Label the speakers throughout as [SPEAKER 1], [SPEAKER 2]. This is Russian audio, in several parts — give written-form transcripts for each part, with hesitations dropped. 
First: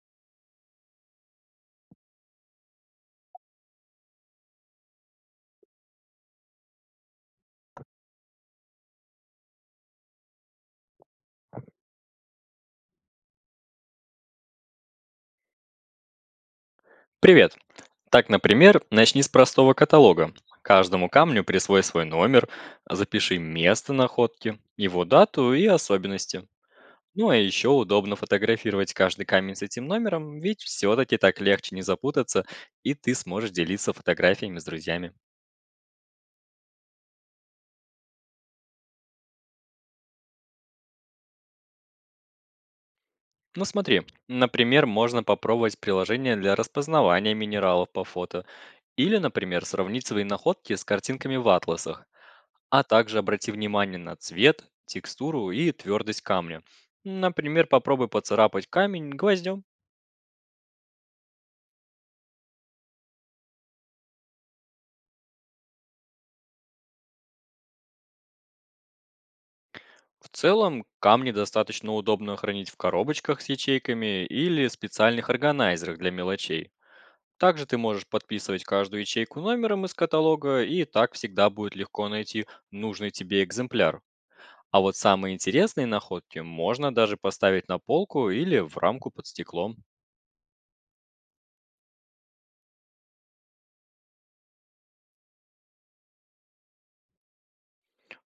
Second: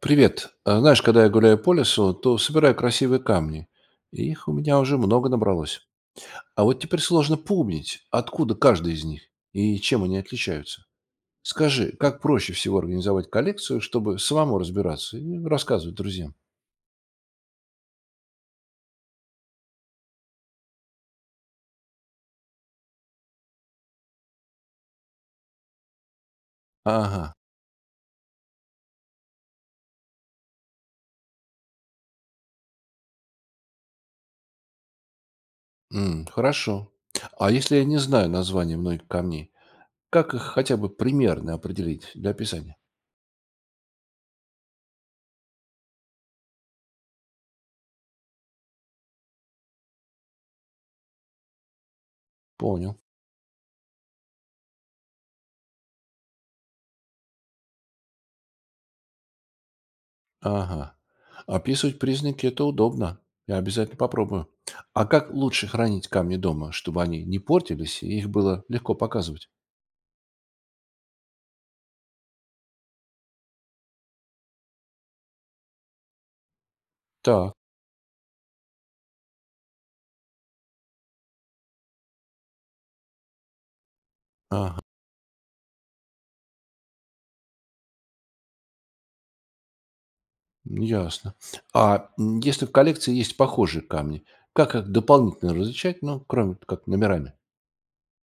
[SPEAKER 1] Привет. А знаешь, когда я гуляю по лесу, то собираю красивые камни. И их у меня уже много набралось. А вот теперь сложно помнить, откуда каждый из них и чем они отличаются. Скажи, как проще всего организовать коллекцию, чтобы самому разбираться и рассказывать друзьям?
[SPEAKER 2] Привет! Так, например, начни с простого каталога. Каждому камню присвой свой номер, запиши место находки, его дату и особенности. Ну
[SPEAKER 1] Ага.
[SPEAKER 2] а еще удобно фотографировать каждый камень с этим номером, ведь все-таки так легче не запутаться, и ты сможешь делиться фотографиями с друзьями.
[SPEAKER 1] Хорошо. А если я не знаю название многих камней, как их хотя бы примерно определить для описания?
[SPEAKER 2] Ну смотри, например, можно попробовать приложение для распознавания минералов по фото, или, например, сравнить свои находки с картинками в атласах. А
[SPEAKER 1] Понял.
[SPEAKER 2] также обрати внимание на цвет, текстуру и твердость камня. Например, попробуй поцарапать камень гвоздем.
[SPEAKER 1] Ага. Описывать признаки– это удобно. Я обязательно попробую. А как лучше хранить камни дома, чтобы они не портились и их было легко показывать?
[SPEAKER 2] В целом, камни достаточно удобно хранить в коробочках с ячейками или специальных органайзерах для мелочей.
[SPEAKER 1] Так,
[SPEAKER 2] Также ты можешь подписывать каждую ячейку номером из каталога, и так всегда будет легко найти нужный тебе экземпляр. А
[SPEAKER 1] ага,
[SPEAKER 2] вот самые интересные находки можно даже поставить на полку или в рамку под стеклом.
[SPEAKER 1] ясно. А если в коллекции есть похожие камни, как их дополнительно различать, ну, кроме вот как номерами?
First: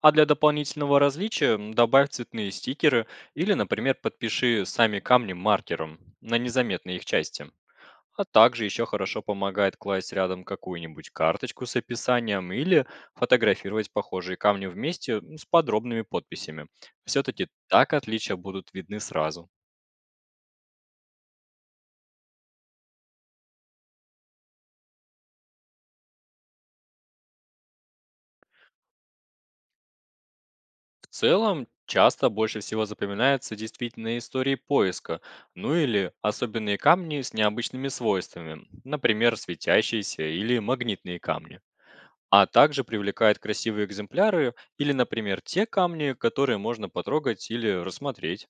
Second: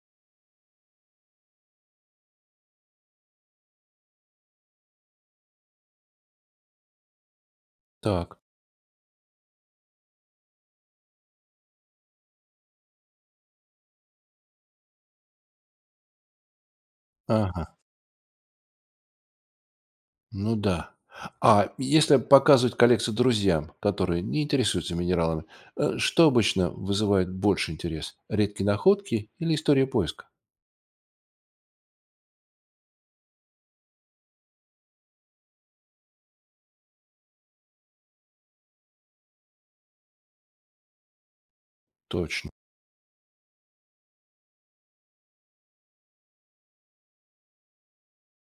[SPEAKER 2] А для дополнительного различия добавь цветные стикеры или, например, подпиши сами камни маркером на незаметной их части. А
[SPEAKER 1] Так,
[SPEAKER 2] также еще хорошо помогает класть рядом какую-нибудь карточку с описанием или фотографировать похожие камни вместе с подробными подписями. Все-таки
[SPEAKER 1] ага,
[SPEAKER 2] так отличия будут видны сразу.
[SPEAKER 1] ну да. А если показывать коллекцию друзьям, которые не интересуются минералами, что обычно вызывает больше интерес? Редкие находки или история поиска?
[SPEAKER 2] В целом, часто больше всего запоминаются действительно истории поиска, ну или особенные камни с необычными свойствами, например, светящиеся или магнитные камни. А
[SPEAKER 1] Точно.
[SPEAKER 2] также привлекают красивые экземпляры или, например, те камни, которые можно потрогать или рассмотреть.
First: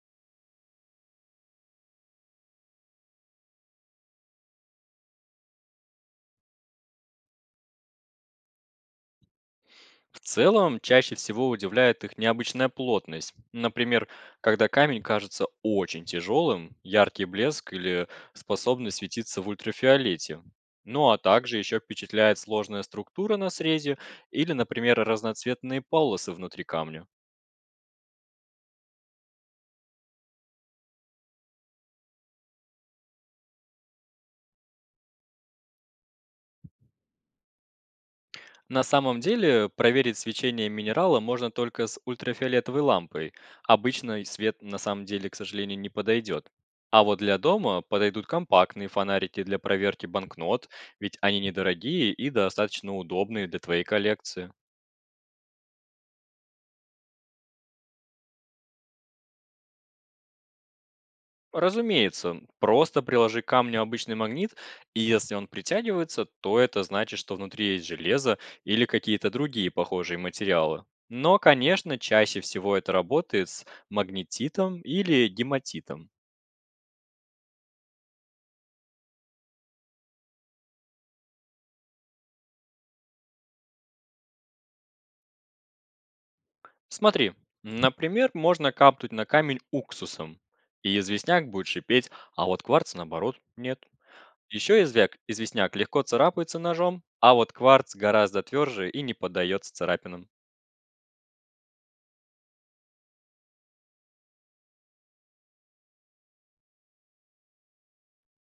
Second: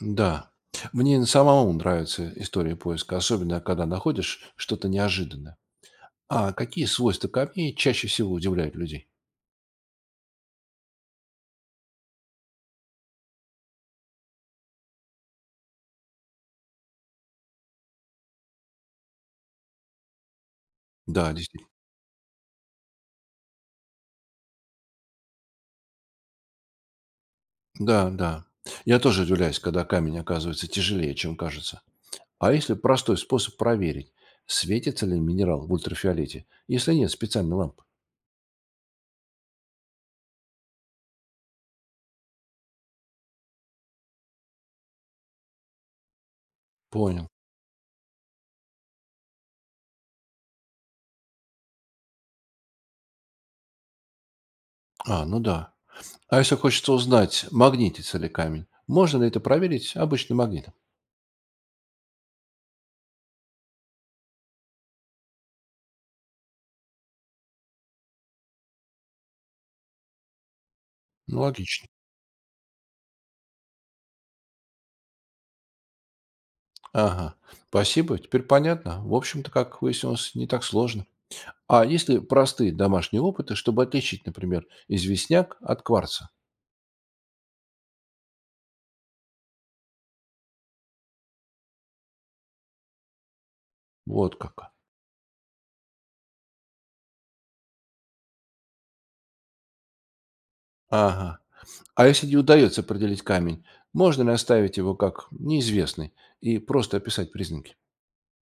[SPEAKER 1] Да. Мне самому нравится история поиска, особенно когда находишь что-то неожиданное. А какие свойства камней чаще всего удивляют людей?
[SPEAKER 2] В целом, чаще всего удивляет их необычная плотность. Например, когда камень кажется очень тяжелым, яркий блеск или способность светиться в ультрафиолете. Ну а
[SPEAKER 1] Да,
[SPEAKER 2] также
[SPEAKER 1] действительно.
[SPEAKER 2] еще впечатляет сложная структура на срезе или, например, разноцветные полосы внутри камня.
[SPEAKER 1] Да, да. Я тоже удивляюсь, когда камень оказывается тяжелее, чем кажется. А если простой способ проверить, светится ли минерал в ультрафиолете, если нет специальной лампы?
[SPEAKER 2] На самом деле, проверить свечение минерала можно только с ультрафиолетовой лампой. Обычный свет на самом деле, к сожалению, не подойдет. А вот
[SPEAKER 1] Понял.
[SPEAKER 2] для дома подойдут компактные фонарики для проверки банкнот, ведь они недорогие и достаточно удобные для твоей коллекции.
[SPEAKER 1] А, ну да. А если хочется узнать, магнитится ли камень, можно ли это проверить обычным магнитом?
[SPEAKER 2] Разумеется, просто приложи к камню обычный магнит, и если он притягивается, то это значит, что внутри есть железо или какие-то другие похожие материалы. Но,
[SPEAKER 1] Ну, логично.
[SPEAKER 2] конечно, чаще всего это работает с магнетитом или гематитом.
[SPEAKER 1] Ага, спасибо. Теперь понятно. В общем-то, как выяснилось, не так сложно. А есть ли простые домашние опыты, чтобы отличить, например, известняк от кварца?
[SPEAKER 2] Смотри, например, можно капнуть на камень уксусом, и известняк будет шипеть, а вот кварц, наоборот, нет.
[SPEAKER 1] Вот как.
[SPEAKER 2] Еще известняк легко царапается ножом, а вот кварц гораздо тверже и не поддается царапинам.
[SPEAKER 1] Ага. А если не удается определить камень, можно ли оставить его как неизвестный и просто описать признаки?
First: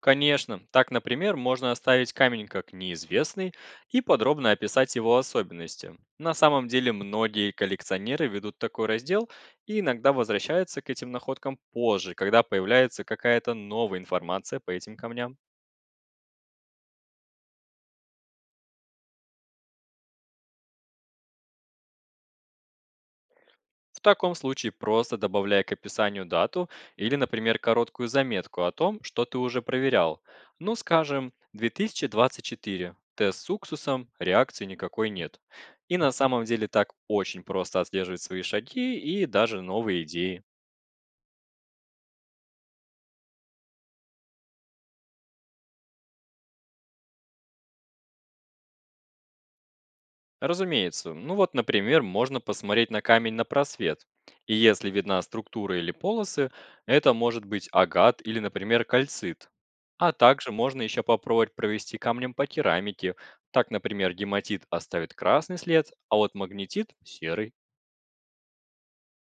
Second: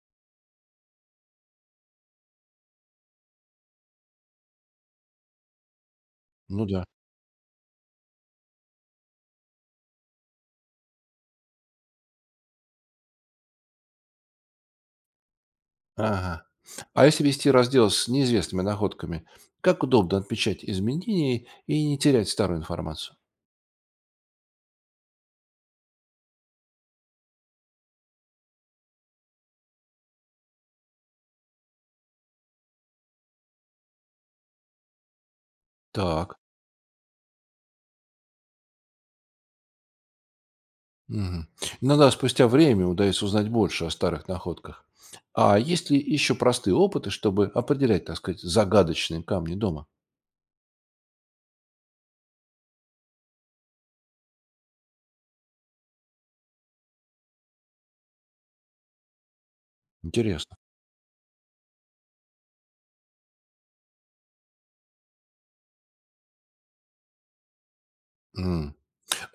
[SPEAKER 2] Конечно, так, например, можно оставить камень как неизвестный и подробно описать его особенности. На
[SPEAKER 1] Ну
[SPEAKER 2] самом
[SPEAKER 1] да.
[SPEAKER 2] деле многие коллекционеры ведут такой раздел и иногда возвращаются к этим находкам позже, когда появляется какая-то новая информация по этим камням.
[SPEAKER 1] Ага. А если вести раздел с неизвестными находками, как удобно отмечать изменения и не терять старую информацию?
[SPEAKER 2] В таком случае просто добавляй к описанию дату или, например, короткую заметку о том, что ты уже проверял. Ну, скажем, 2024. Тест с уксусом, реакции никакой нет. И на
[SPEAKER 1] Так.
[SPEAKER 2] самом деле так очень просто отслеживать свои шаги и даже новые идеи.
[SPEAKER 1] Мгм. Иногда спустя время удается узнать больше о старых находках. А есть ли еще простые опыты, чтобы определять, так сказать, загадочные камни дома?
[SPEAKER 2] Разумеется. Ну вот, например, можно посмотреть на камень на просвет. И если видна структура или полосы, это может быть агат или, например, кальцит. А также
[SPEAKER 1] Интересно.
[SPEAKER 2] можно еще попробовать провести камнем по керамике. Так, например, гематит оставит красный след, а вот магнетит — серый.
[SPEAKER 1] М.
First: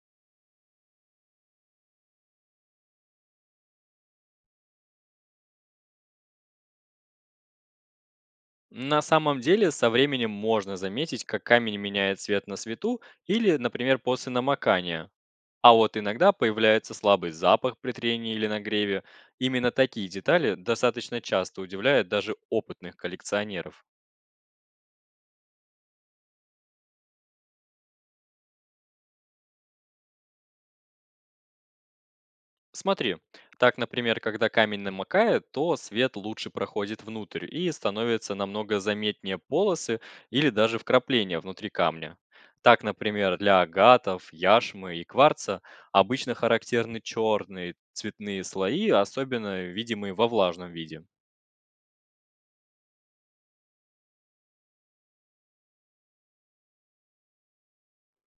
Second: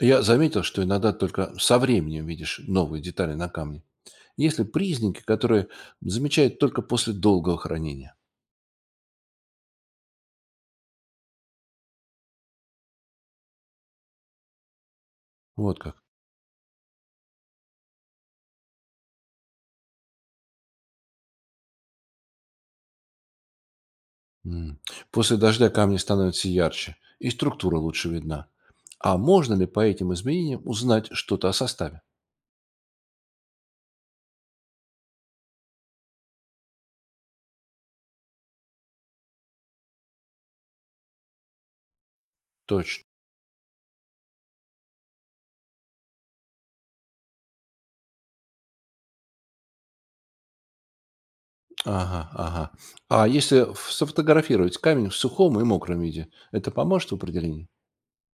[SPEAKER 1] Я заметил, что иногда только со временем видишь новые детали на камне. Есть ли признаки, которые замечают только после долгого хранения?
[SPEAKER 2] На самом деле, со временем можно заметить, как камень меняет цвет на свету или, например, после намокания. А
[SPEAKER 1] Вот как.
[SPEAKER 2] вот иногда появляется слабый запах при трении или нагреве. Именно такие детали достаточно часто удивляют даже опытных коллекционеров.
[SPEAKER 1] М. После дождя камни становятся ярче, и структура лучше видна. А можно ли по этим изменениям узнать что-то о составе?
[SPEAKER 2] Смотри, так, например, когда камень намокает, то свет лучше проходит внутрь и становятся намного заметнее полосы или даже вкрапления внутри камня. Так,
[SPEAKER 1] Точно.
[SPEAKER 2] например, для агатов, яшмы и кварца обычно характерны черные цветные слои, особенно видимые во влажном виде.
[SPEAKER 1] Ага, ага. А если сфотографировать камень в сухом и мокром виде, это поможет в определении?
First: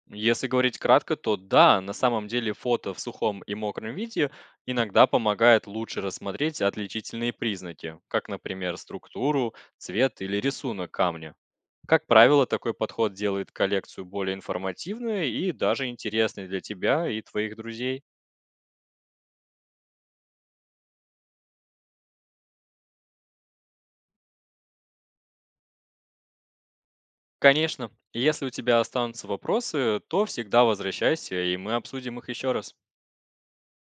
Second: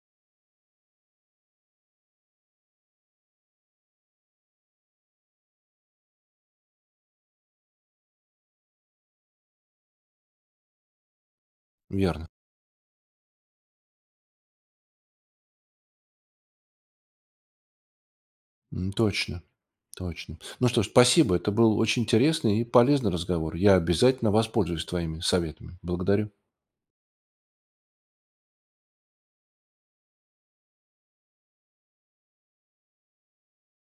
[SPEAKER 2] Если говорить кратко, то да, на самом деле фото в сухом и мокром виде иногда помогает лучше рассмотреть отличительные признаки, как, например, структуру, цвет или рисунок камня. Как
[SPEAKER 1] Верно.
[SPEAKER 2] правило, такой подход делает коллекцию более информативной и даже интересной для тебя и твоих друзей.
[SPEAKER 1] Точно. Точно. Ну что ж, спасибо. Это был очень интересный и полезный разговор. Я обязательно воспользуюсь твоими советами. Благодарю.
[SPEAKER 2] Конечно, если у тебя останутся вопросы, то всегда возвращайся, и мы обсудим их еще раз.